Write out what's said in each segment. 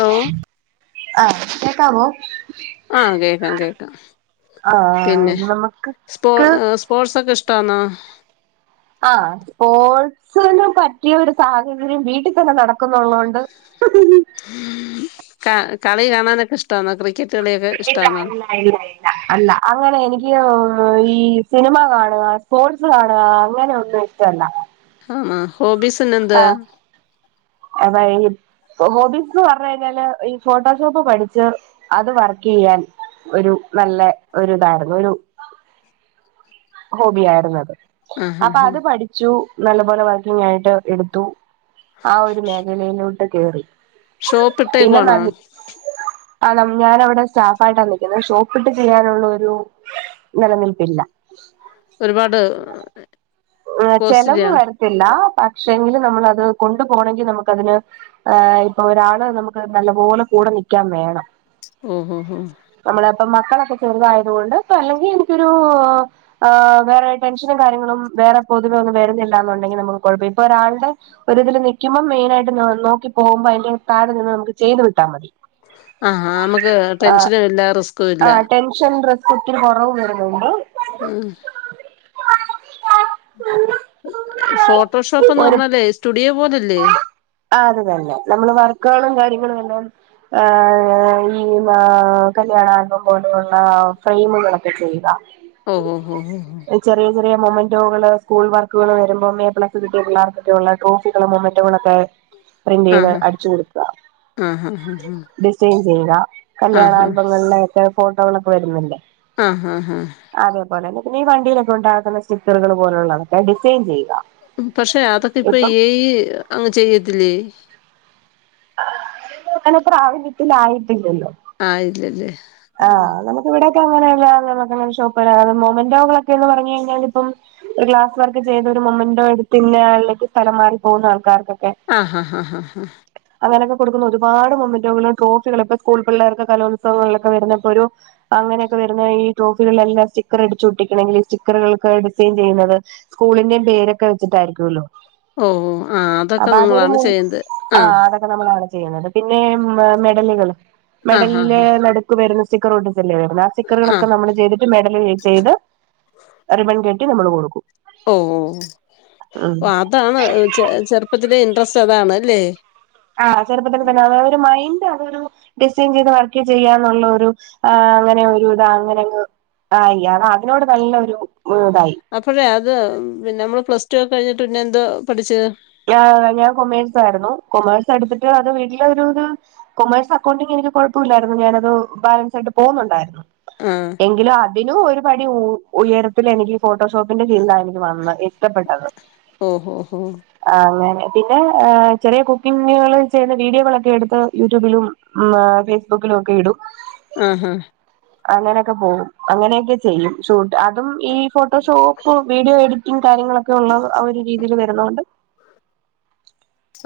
Hello ആഹ് കേക്കാവോ ആഹ് കേക്കാം കേക്കാം ആഹ് പിന്നെ നമുക്ക് സ്പോ ക്ക് സ്പോർട്സ് ഒകെ ഇഷ്ടാന്നോ? ആ സ്പോർട്സ്ന് പറ്റിയ ഒരു സാഹചര്യം വീട്ടിൽ തന്നെ നടക്കുന്നുള്ളത കൊണ്ട് [inaudible] ക കളി കാണാനൊക്കെ ഇഷ്ടമാണോ [unintelligible] ഇല്ല ഇല്ല ഇല്ല ഇ ല്ല അല്ല അങ്ങനെ എനിക്ക് ഈ സിനിമ കാണുക സ്പോർട്സ് കാണുക അങ്ങനെ ഒന്ന് [unintelligible] ഹാന്നാ ഹോബീസ് ആഹ് അതായി ഹോബീസ്ന്ന് പറഞ് കഴിഞ്ഞാല് ഈ ഫോട്ടോഷോപ്പ് പഠിച്ച് അത് വർക്ക് ചെയ്യാൻ ഒരു നല്ല ഒരു ഇതായിരുന്നു ഒരു ഹോബി ആയിര്ന്നു അത് ആഹ് അപ്പൊ ആഹ് അത് പഠിച്ചു നല്ലപോലെ വർക്കിംഗ് ആയിട്ട് എടുത്തു ആ ഒരു മേഖലയിലോട്ട് കേറി ഷോപ്പ് പിന്നെ ഇട്ടേക്കുവാണോ നല്ല ആ ന്നമ് ഞാനവിടെ സ്റ്റാഫായിട്ടാ നിക്കുന്നത് ഷോപ്പിട്ട് ചെയ്യാനുള്ളോരു നില നിൽപ്പില്ല പാട് ചെലവ് വരത്തില്ല പക്ഷെങ്കില് നമ്മള് അത് കൊണ്ടു പോണങ്കി നമുക്ക അതിന് ഏഹ് ഇപ്പൊ ഒരാള് നമ്മക്ക് നല്ല പോലെ കൂടെ നിക്കാൻ വേണം മ് മ് മ് നമ്മളെ ഇപ്പം മക്കളൊക്കെ ചെറുതായത് കൊണ്ട് ഇപ്പ അല്ലെങ്കി ഇൻക്കൊരു ആഹ് വേറെ ടെൻഷനും കാര്യങ്ങളും വേറെ പൊതുവെ ഒന്നും വരുന്നില്ല എന്നുണ്ടെങ്കിൽ നമുക്ക് കുഴപ്പല്ല ഇപ്പൊ ഒരാളുടെ ഒരിതില് നിക്കുമ്പോ മെയിനായിട്ട് നോക്കി പോകുമ്പോ അയ്ന്റെ താഴെ നിന്ന് നമുക്ക് ചെയ്ത് വിട്ടാ മതി ആഹ് അമ്മക്ക് ടെൻഷനുംല്ല റിസ്കുല്ല [unintelligible] കൊറവ് വരുന്നുണ്ട് ഉം ഫോട്ടോഷോപ്പ്ന്ന് പർഞാലേ സ്റ്റുഡിയോ പോലല്ലേ? ആഹ് അത്ത്തന്നെ നമ്മള് വർക്കാളും കാര്യങ്ങളും [unintelligible] ഏഹ് ഈ ങ്ങാ കല്യാണ ആൽബം പോലെയുള്ള ഫ്രെയിമുള് ചെയ്യ്ക ഓഹോ ഹോ ചെറിയ ചെറിയ മൊമന്റോകള് സ്കൂൾ വർക്കുകൾ വരുമ്പോം എ പ്ലസ് കിട്ടിയ പിള്ളാർക്കോക്കെ ഉള്ളെ ട്രോഫി മോമറ്റ്കളൊക്കെ പ്രിന്റ്യ്ത് ഓഹ് അടിച്ച്‌ കൊടുക്ക ആഹ് ആഹ് ആഹ് ഡിസൈൻ ചെയ്യുക കല്യാണ ആഹ് ആഹ് ആൽബങ്ങളിലൊക്കെ ഫോട്ടോകളൊക്കെ വരുന്നില്ലേ ഹാ ഹാ ഹാ അതേപോലെന്നെ പിന്നെ ഈ വണ്ടിലൊക്കെ ഉണ്ടാക്കുന്ന സ്റ്റിക്കറുകൾ പോലുള്ളതൊക്കെ ഡിസൈൻ ചെയ്യുക. പക്ഷെ അതൊക്കെ ഇപ്പ ഇപ്പം ഏ ഐ അങ്ങ് ചെയ്യത്തില്ലേ? [unintelligible] ആയിട്ടില്ലല്ലോ? ആയില്ലല്ലേ ആഹ് ഇവടെക്കെ അങ്ങനെല്ല [unintelligible] മൊമന്റോകളൊക്കെന്ന് പർഞ്ഞ കഴിഞ്ഞാൽ ഇപ്പം ഒരു ക്ലാസ് വർക്ക് ചെയ്ത ഒരു മൊമെന്റോ എടുത്തിന്ന ആളിലേക്ക് സ്ഥലം മാറി പോകുന്ന ആൾക്കാർക്കൊക്കെ ആഹ് ഹാ ഹാ അങ്ങനൊക്കെ കൊടുക്കുന്ന ഒരുപാട് മൊമന്റുകളും ട്രോഫികളും ഇപ്പോ സ്കൂൾ പിള്ളേർക്ക് കലോത്സവങ്ങളിലൊക്കെ വരുന്ന പ്പൊ ഒരു അങ്ങനെക്കെ വരുന്ന ഈ ട്രോഫികളിലെല്ലാം സ്റ്റിക്കറ് അടിച്ച് ഒട്ടിക്കണെങ്കില് ഈ സ്റ്റിക്കറ്കൾക് ഡിസൈൻ ചെയ്യുന്നത് സ്കൂളിന്റെ പേരൊക്കെ വെച്ചിട്ടായിരിക്കുല്ലോ ഓ ആഹ് അതൊക്കെ നിങ്ങളാണ് മൂ ചെയ്യെണ്ടത് ആഹ് അതൊക്കെ നമ്മളാണ് ചെയ്യ്ണത് പിന്നെ മെഡലുകള് ആഹ് ആഹ് മെഡൽല്ലേ ആഹ് മേ ക് വെരുന്ന് സ്റ്റിക്കറോട്ടിചെല്ലേ വെര്ന്നേ ആസ്റ്റിക്കറുകളോക്കെ ആഹ് നമ്മള് ചെയ് മെഡല് ചെയ്ത് റിബൺ കെട്ടി നമ്മള് കൊടുക്കും ഉം ഓഹ് അതാണ് ചെറുപ്പത്തിലെ ഇൻട്രസ്റ്റ് അതാണ്ല്ലേ ആഹ് ചെറുപ്പത്തില് തന്നെ അവ ഒരു മൈന്റ് ആഹ് ഒരു ഡിസൈൻ ചെയ്ത് വർക്ക് ചെയ്യാന്നുള്ള ഒരു അങ്ങനെ ഒരു ഇതാ അങ്ങനെ അങ്ങ് ആയി ആഹ് അതിനോട് നല്ലൊരു ഇതായി അപ്പോഴേ അത് പിന്നെ നമ്മള് പ്ലസ് ടു ഒക്കെ കഴിഞ്ഞിട്ട് പിന്നെ എന്തോ പഠിച്ചെ? ഞാ ഞാൻ കൊമേഴ്സ് ആയിര്ന്നു കൊമേഴ്സ് എട്ത്തിട്ട് അത് വീട്ടിലെ ഒരുത് കൊമേഴ്സ് അക്കൗണ്ടിംഗ് എനിക്ക് കോഴപ്പല്ലായിരുന്നു ഞാനത് ബാലൻസ് ആയിട്ട് പോവുന്നുണ്ടായിരുന്നു ആഹ് എങ്കിലും അതിനും ഒരുപടി ഉയരത്തിലാ എനിക്ക് ഫോട്ടോഷോപ്പിന്റെ ചിന്താ എനിക്ക് വന്ന ഇഷ്ടപ്പെട്ടത് ഓഹോ ഹോ ആഹ് അങ്ങനെ പിന്നെ ചെറിയ കുക്കിംഗുകള് ചെയ്യുന്ന വീഡിയോകളൊക്കെ എടുത്ത് യൂട്യൂബിലും മാ ഫേസ്ബുക്കിലൊക്കെ ഇടും ആഹ അങ്ങനെയൊക്കെ പോവും അങ്ങനെയൊക്കെ ചെയ്യും ഷൂട്ട് അതും ഈ ഫോട്ടോഷോപ്പ് വീഡിയോ എഡി ഈ കാര്യങ്ങളൊക്കെ ഉള്ള ആ ഒരു രീതിയിൽ വരുന്നോണ്ട്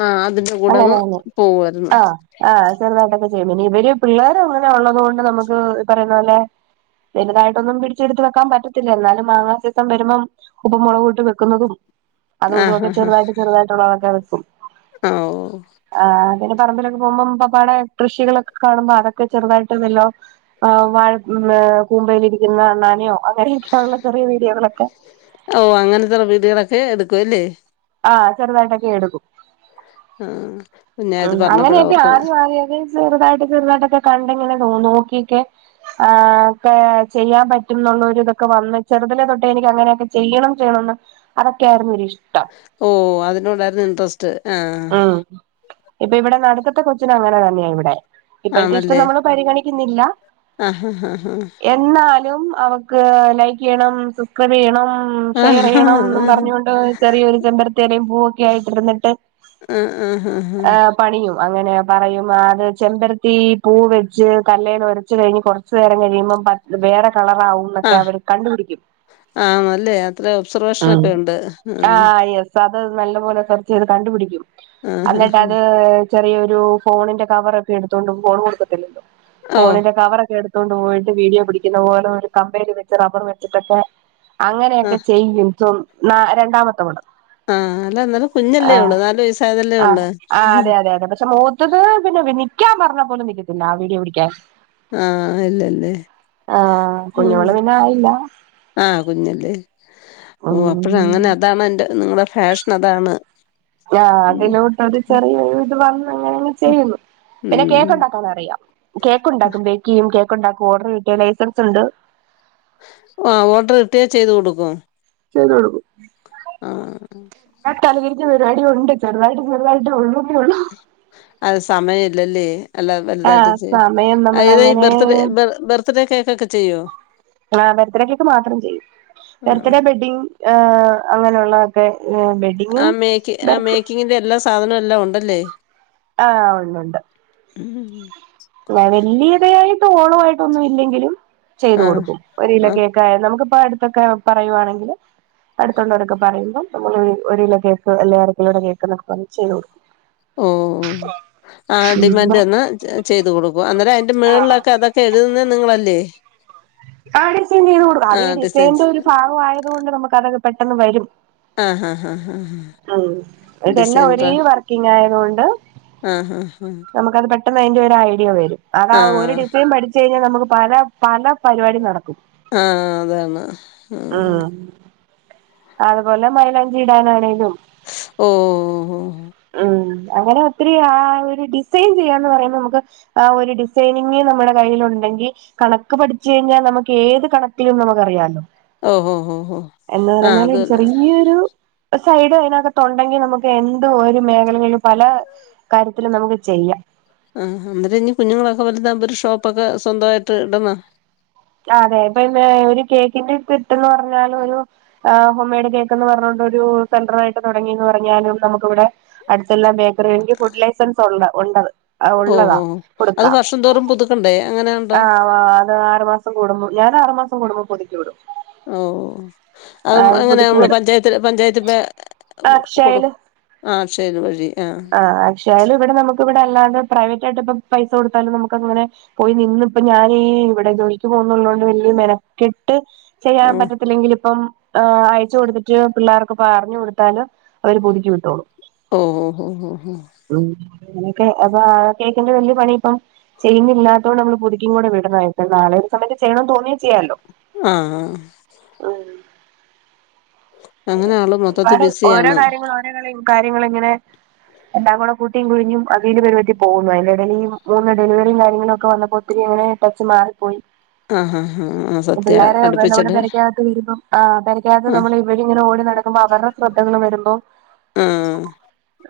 ആഹ് അതിന്റെ കൂടങ്ങ് അങ്ങനെയാണ് പോവായിര്ന്ന് ആഹ് ആഹ് ചെറുതായിട്ടൊക്കെ ചെയ്യും പിന്നി ഇവര് പിള്ളേർ അങ്ങനെ ഉള്ളത് കൊണ്ട് നമ്മക്ക് ഈ പറയുന്ന പോലെ വലുതായിട്ടൊന്നും പിടിച്ചെടുത്ത് വെക്കാൻ പറ്റത്തില്ല എന്നാലും മാങ്ങാ സീസൺ വരുമ്പം ഉപ്പും മുളക് ഇട്ട് വെക്കുന്നതും അതു ഇതു ആഹ് ഒക്കെ ചെറുതായിട്ട് ചെറുതായിട്ടുള്ളതൊക്കെ വെക്കും ഓഹ് ആഹ് പിന്നെ പറമ്പിലൊക്കെ പോകുമ്പോ പപ്പാടെ കൃഷികളൊക്കെ കാണുമ്പോ അതൊക്കെ ചെറുതായിട്ട്ന്നല്ലോ ആഹ് വാഴ കൂമ്പയിലിരിക്ക്‌ന്ന അണ്ണാനയോ അങ്ങനെയൊക്കെള്ള ചെറിയ വീഡിയോകളൊക്കെ ഓഹ് അങ്ങനത്തെ വീടുകളൊക്കെ എടുക്കും അല്ലേ ആഹ് ചെറുതായിട്ടൊക്കെ എടുക്കും ആഹ് ഞാൻ ഇത് ഉം പറഞ്ഞപ്പഴാ അങ്ങനെയൊക്കെ ഓർക്കുന്നെ ആദ്യം ആദ്യ ആദ്യ അത് ചെറുതായിട്ട് ചെറുതായിട്ടൊക്കെ കണ്ടെങ്ങനെ നോക്കിയൊക്കെ ആഹ് ഒക്കെ ചെയ്യാൻ പറ്റുംന്നുള്ള ഒര് ഇതൊക്കെ വന്ന് ചെറുതലെ തൊട്ടേ എനിക്ക് അങ്ങനെയൊക്കെ ചെയ്യണം ചെയ്യണംന്ന് അതൊക്കെയായിര്ന്ന് ഒരി ഇഷ്ടം ഓഹ് അതിനോടായിര്ന്ന് ഇൻട്രസ്റ്റ് ആഹ് ഇപ്പോ ഇവിടെ നടുക്കത്തെ കൊച്ചിനും അങ്ങനെ തന്നെയ ഇവിടെ ഇപ്പഴത്തെ ഇഷ്ടം ആണല്ലേ നമ്മൾ പരിഗണിക്കിന്നില്ല ആഹാഹാഹാ. എഹ് എന്നാലും അവക്ക് ലൈക്ക് ചെയ്യണം സബ്സ്ക്രൈബ് ചെയ്യണം ഉം ആ ഷെയറയ്യണംന്നും പറഞ്ഞൊണ്ട് ചെറിയൊരു ചെമ്പരത്തി എലയും പൂവൊക്കെ ആയിട്ടിരുന്നിട്ട് ആഹ് ആഹ് ആഹ് ആഹ് ഏഹ് പണിയും അങ്ങനെ പറയും അത് ചെമ്പരത്തി പൂ വെച്ച് കല്ലേൽ ഒരച്ച് കഴിഞ്ഞ് കോർ ച്ച് നേരം കഴിയുമ്പം പ വേറെ ആ കളറാവുന്നൊക്കെ അവര് കണ്ടുപിടിക്കിയും ആണല്ലേ അത്ര ഒബ്സർവേഷനൊക്കെ ഉണ്ട്. ആഹ് യെസ് അത് നല്ല പോലെ സെർച്ചെയ്ത് കണ്ടുപിടിക്കി യും ആ അന്നിട്ട് ആഹാഹാ. അത് ചെറിയൊരു ഫോണിന്റെ കവറോക്കെ എടുത്തൊണ്ടും ഫോൺ കൊടുക്കത്തില്ലല്ലോ ഓ! ഫോണിന്റെ കവറൊക്കെ എടുത്തൊണ്ട് പോയിട്ട് വീഡിയോ പിടിക്കിന്ന പോലെ ഒരു കമ്പേൽ വെച്ച് റബ്ബർ വെച്ചിട്ടൊക്കെ ആ അങ്ങനെയൊക്കെ ചെയ്യും സോ ന്നാ രണ്ടാമാത്തവള് ആഹ് അല്ല ന്നാലും കുഞ്ഞല്ലേ അവൾ നാല് വയസ് ആഹ് ആഹ് അതെ അതെ അതെ പക്ഷെ മൂത്തത് പിന്നെ നിക്കിയാൻ പറഞ്ഞ പോലും നിക്കത്തില്ല ആ വീഡിയോ പിടിക്കാൻ ആഹ് ഇല്ലല്ലേ ആഹ് ഉം കുഞ്ഞോള് പിന്നെ ആയില്ല ആഹ് കുഞ്ഞല്ലേ ഓഹ് അപ്പഴ ഉം അങ്ങനെ അതാണ് എന്റെ നിങ്ങളടെ ഫാഷൻ അതാണ് ആഹ് ഉം. അതിലോട്ട് ഒര് ഉം. ചെറിയ ഇത് വന്നങ്ങനെങ്ങ് ഉം. ചെയ്യുന്നു പിന്നെ കേക്ക്‌ ഉം. ഉണ്ടാ ക്കാനറിയാം കേക്ക് ഉണ്ടാക്കും ബേക്ക് ചെയ്യും കേക്ക് ഉണ്ടാക്കും ഓർഡർ കിട്ടിയ ലൈസൻസുണ്ട് ആഹ് ഓർഡർ കിട്ടിയ ചെയ്തു കൊടുക്കും ചെയ്ത് കൊടുക്കും ആ. എല്ലാ തലതിരിഞ്ഞ പരിവാടി ഒണ്ട് ചെറുതായിട്ട് ചെറുതായിട്ട് ഒള്ളു ന്ന്ള്ളൂ അത് സമയം ഇല്ലല്ലേ അല്ല വലുതായിട്ട് ആഹ് സമയം നമ്മൾ ചെയോ അങ്ങനെ ബർത്ത്ഡേ ബർത്ത്ഡേ കേക്ക് ഒക്കെ ചെയ്യോ ആഹ് ബെർത്ത്ഡേ കേക്ക് മാത്രം ചെയ്യും ആ. ബെർത്ത്ഡേ വെഡിങ് ആഹ് അങ്ങനെയുള്ളതൊക്കെ ചെയ്യും ആഹ് മെക്കി മേക്കിങ്ങിന്റെ എല്ലാ സാധനവും എല്ലാം ഉണ്ടല്ലേ ആഹ് ഉണ്ട് ഉണ്ട് ഉം വലിയതായിട്ട് ഓളം ആയിട്ടൊന്നും ഇല്ലെങ്കിലും ചെയ്തു ആഹ് കൊടുക്കും ഒരു കിലോ ആ കേക്ക് ആയ നമുക്കിപ്പോ അടുത്തൊക്കെ പറയുവാണെങ്കിൽ അടുത്തുള്ളവരൊക്കെ പറയുമ്പോൾ നമ്മൾ ഒരു കിലോ കേക്ക് അല്ലെങ്കി അര കിലോടെ കേക്ക് എന്നൊക്കെ പറഞ്ഞാൽ ചെയ്ത് കൊടുക്കും ഓ ആ ഡിമാൻ്റ് വന്ന ചെയ്ത് കൊടുക്കും അന്നേരം അതിൻന്റെ മുകളിലൊക്കെ എഴുതുന്നത് നിങ്ങളല്ലേ ആ ഡിസൈൻ ചെയ്തു കൊടുക്കാം ആ ഈ ഡിസൈന്റെ ഒരു ഭാഗം ആയത് കൊണ്ട് നമുക്ക് അതൊക്കെ പെട്ടെന്ന് വരും ആ ഹാ ഹാ ഇതെല്ലാം ഒരേ വർക്കിങ്ങ് ആയത് കൊണ്ട് ആഹ് ആഹ് നമുക്കത് പെട്ട ട്ടന്ന് അതിന്റെ ഒരു ഐഡിയ വരും അതാ ആഹ് ഒരു ആഹ് ഡിസൈൻ പഠിച്ചു കഴിഞ്ഞാൽ നമുക്ക് പല പല പരിപാടി നടക്കും ആ അതന്നെ ഉം അതുപോലെ മൈലാഞ്ചി ഇടാനാണേലും ഓ ഓ ഉം അങ്ങനെ ഒത്തിരി ആ ഒരു ഡിസൈൻ ചെയ്യാന്ന് പറയുമ്പോ നമുക്ക് ആ ഒരു ഡിസൈനിങ് നമ്മുടെ കയ്യിൽ ഉണ്ടെങ്കിൽ കണക്ക് പഠിച്ചു കഴിഞ്ഞാൽ നമുക്ക് ഏത് കണക്കിലും നമുക്ക് അറിയാല്ലോ ഓ ഹോ ഹോ ആ അതന്നെ ഈ ഒരു സൈഡ് അതിനക്കത് ഉണ്ടെങ്കി നമുക്ക് ഏന്ത് ഒരു മേഖലകളിലും പല കാര്യത്തിൽ നമുക്ക് ചെയ്യാം ആ അന്നേര ഇനി കുഞ്ഞുങ്ങളൊക്കെ വലുത് ആവുമ്പോ ഒരു ഷോപ്പൊക്കെ സ്വന്തമായിട്ട് ഇടാനാ അതെ ഇപ്പൊ ഒരു കേക്കിന്റെ കിട്ടണം എന്ന് പറഞ്ഞാൽ ഒരു ആ ഹോംമെയ്ഡ് കേക്ക് എന്ന് പറഞ്ഞോണ്ട് ഒരു സെൻ്റർ ആയിട്ട് തുടങ്ങി എന്ന് പറഞ്ഞാലും നമുക്കിവിടെ അടുത്തെല്ലാം ബേക്കറിക്ക് കൊടുക്കാൻ ഫുഡ് ലൈസൻസ് ഉണ്ട് ഓ ഉള്ളതാ ഓ അത് കൊടുക്കാം വർഷം തോറും പുതുക്കണ്ടേ അങ്ങനെ ഉണ്ടോ ആറ് മാസം കൂടുമ്പോ ഞൻ ആറുമാം കൂടുമ്പോൾ പുതുക്കി വിടും ഓ അത് ആഹ് അങ്ങനെ പുതുക്കി നമ്മള് വിടും പഞ്ചായത് പഞ്ചായത്തിൻ്റെ അക്ഷയയില് ആ അക്ഷയ വഴി ആഹ ഞാനും ഇവിടെ നമുക്ക് ഇവിടെ അല്ലാതെ പ്രൈവറ്റ് ആയിട്ട ഇപ്പൊ പൈസ കൊടുത്താലും നമുക്ക് അങ്ങനെ പോയി നിന്ന ഇപ്പൊ ഞാനും ഈ ഇവിടെ ജോലിക്ക് പോകുന്നുള്ളതോണ്ട് വലിയ മെനക്കെട്ട് ആ ചെയ്യാൻ പറ്റത്തില്ലെങ്കിൽ ഇപ്പൊ ആഹ് അയച്ച കൊടുത്തിട്ട് പിള്ളേർക്ക് പറഞ്ഞു കൊടുത്താല് അവര് പുതുക്കി വിട്ടോളു ഓ ഹോ ഹോ ഉം അങ്ങനെയൊക്കെ കേക്കിന്റെ വലിയ പണി ഇപ്പം ചെയ്യുന്നത് ഇല്ലാത്തത് കൊണ്ട് നമ്മൾ ചെയ്യുന്നില്ലാത്തതോണ്ട് നമ്മൾപുതുക്കി കൂടെ വിടുന്നതായിപ്പോ നാളെ ഒരു സമയത്ത് ചെയ്യണംന്ന് തോന്നിയ ചെയ്യാാലോ ആഹ ആ അങ്ങനെ ആള് മൊത്തത്തി ഓരോ ബിസിയാണ് കാര്യങ്ങൾ ഓരോ കാര്യങ്ങൾ ഇങ്ങനെ എല്ലാംകൂടെ കൂട്ടിയും കുഴഞ്ഞും അവതിയില് പരു പറ്റി പോകുന്നു അതിന്റെ ടയില് മൂന്ന് ഡെലിവറിയും കാര്യങ്ങളൊക്കെ വന്നപ്പോൾ പിന്നെ ഇങ്ങനെ ടച്ച് മാറിപ്പോയി ആ ആ ആ ആ സത്യ പിള്ളേരെ നമ്മളെ അടുപ്പിച്ചിട്ട് പെരക്കകത്ത് വരുമ്പം ആ പെർക്കത്ത് ആ നമ്മള് അവരിങ്ങനെ ഓടി നടക്കുമ്പോ അവരുടെ ശ്രദ്ധകൾ വരുമ്പോ ആ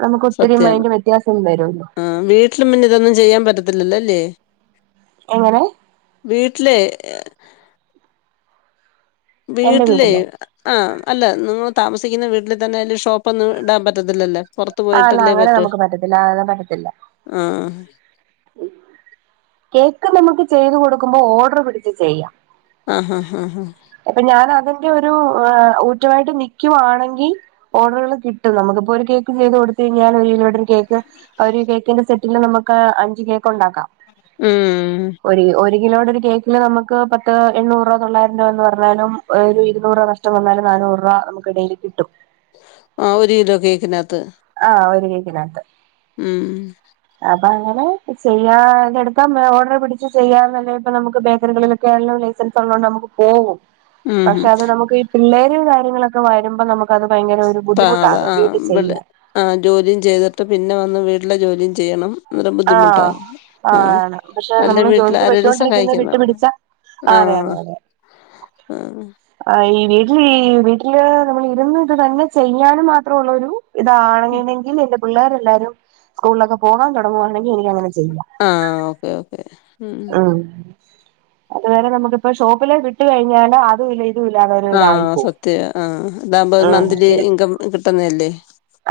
നമുക്ക് ഒത്തിരി സത്യാണ് മൈൻഡ് വ്യ ത്യാസം വരള്ളൂ ആ വീട്ടിലും പിന്നിതൊന്നും ചെയ്യാൻ പറ്റത്തില്ലല്ലോ അല്ലേ എങ്ങനെ വീട്ടിലേ എന്റെ വീട്ടിലേ വീട്ടിലോ ആഹ് അല്ല നിങ്ങള് താമസിക്കുന്ന വീട്ടില് തന്നെ അയില് ഷോപ്പൊന്നും ഇടാൻ പറ്റത്തില്ലല്ലേ പുറത്ത് ആഹ് അല്ല അങ്ങനെ നമുക്ക് പറ്റത്തില്ല ആഹ് അങ്ങനെ പറ്റത്തില്ല. ആഹ് ഉം കേക്ക് നമുക്ക് ചെയ്ത് കൊടുക്കുമ്പൊ ഓഡർ പിടിച്ച് ചെയ്യാ. ആഹഹാഹ അപ്പൊ ഞാൻ അതിന്റെയൊരു ഏഹ് ഊറ്റവായിട്ട് നിക്കുവാണെങ്കി ഓഡറുകൾ കിട്ടും നമുക്കിപ്പൊരു കേക്ക് ചെയ്ത് കൊടുത്ത് കയിഞ്ഞാൻ ഒരുകിലോടൊരു കേക്ക് ആ ഒരു കേക്കിന്റെ സെറ്റില് നമുക്ക് അഞ്ച് കേക്ക്ണ്ടാക്കാം. ഉം ഒരു ഒരു കിലോടൊരു കേക്കില് നമുക്ക് പത്ത് എണ്ണൂറ് രൂപ തൊള്ളായിരം രൂപന്ന് പറഞ്ഞാലും ഒരു ഇരുന്നൂറ് രൂപ നഷ്ടംവന്നാലും നാന്നൂറ് രൂപ നമുക്ക് ഡെയിലി കിട്ടും ആഹ് ഒരു കിലോ കേക്കിനകത്ത് ആഹ് ഒരു കേക്കിനകത്ത് ഉം അപ്പങ്ങനെ ചെയ്യാ ഇതെടുക്കാം ഓഡർ പിടിച്ചു ചെയ്യാന്ന്ണ്ടേപ്പം നമുക്ക് ബേക്കറികളിൽ ക്കാനുള്ള ലൈസൻസുള്ളോണ്ട് നമുക്ക് പോകും ഉം പക്ഷെ അത് നമുക്ക് ഈ പിള്ളേരും കാര്യങ്ങളൊക്കെ വരുമ്പം നമു ക്കത് ഭയങ്കരൊര് ബുദ്ധിമുട്ടാ അത് വീട്ടി ചെയ്യാൻ. ആഹ് ജോലിയും ചെയ്തിട്ട് പിന്നെ വന്ന് വീട്ടിലെ ജോലിയും ചെയ്യണം. അന്നേരം ബുദ്ധിമുട്ടാ ആഹ് ആ ആണാണ് പക്ഷെ അല്ല നമ്മള് വീട്ടിൽ ജോലിക്ക് ആരേലും പോയ്ക്കോണ്ടിരിക്കുന്നത് വിട്ടു സഹായിക്കണം പിടിച്ചാ അതെയതെയതെ ആഹ് ആഹ് ഈ വീട്ടില് ഈ വീട്ടില് നമ്മളിരുന്ന് ഇത് തന്നെ ചെയ്യാനും മാത്ര ഉള്ളൊരു ഇതാണിര്ന്നെങ്കിൽ എന്റെ പിള്ളേരെല്ലാരും സ്കൂളിലൊക്കെ പോകാൻ തുടങ്ങുവാണെങ്കി എനിക്കങ്ങനെ ആഹ് ഓക്കെയോക്കേ ഉം അതുവരെ നമുക്കിപ്പൊ ഷോപ്പിലെ വിട്ട്കഴിഞ്ഞാണ്ട് അതും ഇല്ല ഇതും ഇല്ലാതെ ഒരു ഇതായി ആഹ് പോകും സത്യവാ ആഹ് ഇതാകുമ്പൊ ഒര് ഉം മന്ത്ലി ഇത് ഇൻകം കിട്ടുന്ന അല്ലേ.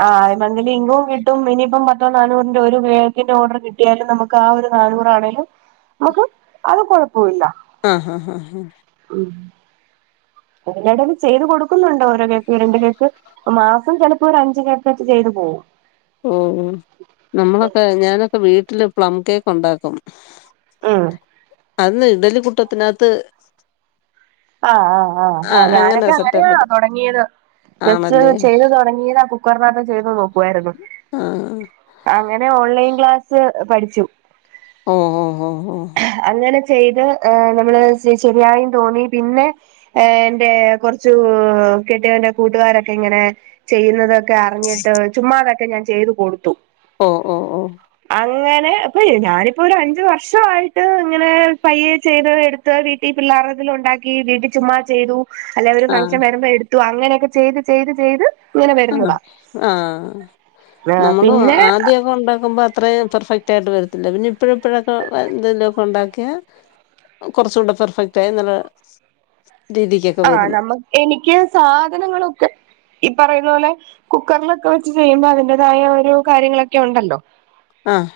ആഹ് മന്തിലി ഇൻകവും കിട്ടും ഇനിയിപ്പം പത്തോ നാനൂറിന്റെ ഒരു കേക്കിന്റോഡർ കിട്ടിയാലും നമു ക്കാ ഒരു നാനൂറാണെലും നമുക്ക് അത് കൊഴപ്പവില്ല. ആഹാഹാഹാ ഉം എടേലെടേല് ചെയ്ത് കൊടുക്കുന്നുണ്ട് ഓരോ കേക്ക് ഈരണ്ട് കേക്ക് ഇപ്പമാസം ചെലപ്പൊ ഒരഞ്ച് കേക്ക്വെച്ച് ചെയ്ത് പോവും ഓഹ് നമ്മളൊക്കെ ഞാനൊക്കെ വീട്ടില് പ്ലം കേക്കുണ്ടാക്കും. ഉം അത് ന്ന് ഇഡലികുട്ടത്തിനകത്ത് ആഹ് ആഹ് ആഹ് ആഹ് അങ്ങനെ ഞാനൊക്കെ അങ്ങനെയാ സെറ്റപ്പില് തൊടങ്ങിയത് ജസ്റ്റ് ആണല്ലേ ചെയ്ത് തൊടങ്ങിയതാ കു ക്കർനകത്ത് ചെയ്ത് നോക്കുവായിരുന്നു ആഹ് അങ്ങനെ ഓൺലൈൻ ക്ലാസ് പഠിച്ചു. ഓഹോ ഹോ ഹോ അങ്ങനെ ചെയ്ത് ഏഹ് നമ്മള് ശെ ശെരിയായീന്ന് തോന്നി പിന്നെ ഏഹ് എന്റെ കൊർച്ചു കെട്ടിയൊന്റെ കൂട്ടുകാരൊക്കെ ഇങ്ങനെ ചെയ്യുന്നത് ക്കെ അർഞ്ഞിട്ട് ചുമ്മാതൊക്കെ ഞാൻ ചെയ്ത് കൊടുത്തു. ഓഹ് ഓഹ് ഓഹ് അങ്ങനെ ഇപ്പൊ ഞാനിപ്പൊരഞ്ച് വർഷമായി ഇതു ഇങ്ങനെ പയ്യെ ചെയ്ത് എടുത്ത് വീട്ടിൽ പിള്ളേർതിൽ ഉണ്ടാക്കി വീട്ടിൽ ചുമ്മാ ചെയ്തു അല്ലെ ഒര് ആ ഫംഗ്ഷൻ വരുമ്പോ എടുത്തു അങ്ങനെയൊക്കെ ചെയ്ത് ചെയ്ത് ചെയ്ത് ഇങ്ങനെ ആഹ് വരുന്നതാ ആഹ് നമ്മള് പിന്നെ ആദ്യൊക്കെ ഉണ്ടാക്കുമ്പോ അത്രം പെർഫെക്റ്റ് ആയിട്ട് വരത്തില്ല പിന്നെ ഇപ്പഴും ഇപ്പോഴൊക്കെ എന്തെലുമൊക്കെ ഉണ്ടാക്കിയാ കുറച്ചൂടെ പെർഫെക്റ്റ് ആയി എന്നുള്ള രീതിക്ക് ആഹ് നമ്മ എനിക്ക് സാധനങ്ങളൊക്കെ ഈ പറയുന്ന പോലെ കുക്കറിലൊക്കെ വെച്ച് ചെയ്യുമ്പോ അതിന്റേതായ ഓരോ കാര്യങ്ങളൊക്കെ ഉണ്ടല്ലോ ആഹ്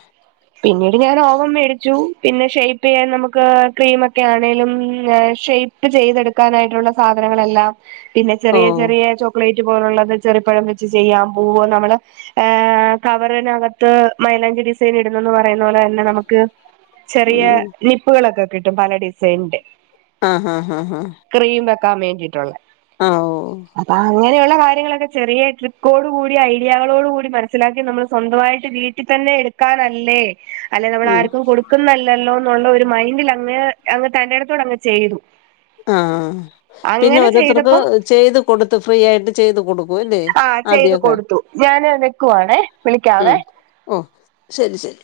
പിന്നീട് ഞാൻ ഓവൻ മേടിച്ചു പിന്നെ ഷെയ്പ് ചെയ്യാൻ നമുക്ക് ക്രീമൊക്കെ ആണെങ്കിലും ഷെ ചെയ്തെടുക്കാനായിട്ടുള്ള സാധനങ്ങളെല്ലാം പിന്നെ ഓ ചെറിയ ചെറിയ ചോക്ലേറ്റ് പോലുള്ളത് ചെറിപ്പഴം വെച്ച് ചെയ്യാൻ പോവോ നമ്മള് ഏഹ് കവറിനകത്ത് മൈലാഞ്ചി ഡിസൈൻ ഇടുന്നന്ന് പറയുന്ന പോലെ പിന്നെ നമുക്ക് ചെറിയ ഉം നിപ്പുകളൊക്കെ കിട്ടും പല ഡിസൈനിന്റെ ആഹ് ആഹ് ആഹ് ആഹ് ക്രീം വെക്കാൻ വേണ്ടിയിട്ടുള്ളേ ആഹ് ഓ അപ്പൊ അങ്ങനെയുള്ള കാര്യങ്ങളൊക്കെ ചെറിയ ട്രിക്കോട് കൂടി ഐഡിയകളോട് കൂടി മനസ്സിലാക്കി നമ്മൾ സ്വന്തമായിട്ട് ചെ ഇതി തന്നെ എടുക്കാനല്ലേ അല്ലെ ഉം നമ്മളാർക്കും കൊടുക്കുന്നില്ലല്ലോന്നുള്ള ഒരു മൈൻഡിലങ്ങ് അങ്ങ് തന്റേടത്തോടങ്ങ് ചെയ്തു ആഹ് പിന്നെ അങ്ങനെ ഓരോരുത്തർക്ക് ചെയ്തപ്പം ചെയ്ത് കൊടുത്ത് ഫ്രീ ആയിട്ട് ചെയ്ത് കൊടുക്കും അല്ലെ ആ ആദ്യം ചെയ്ത് കൊടുത്തു ഞാന് വെക്കുവാണേ ഉം വിളിക്കാവേ ഓ ശെരി ശെരി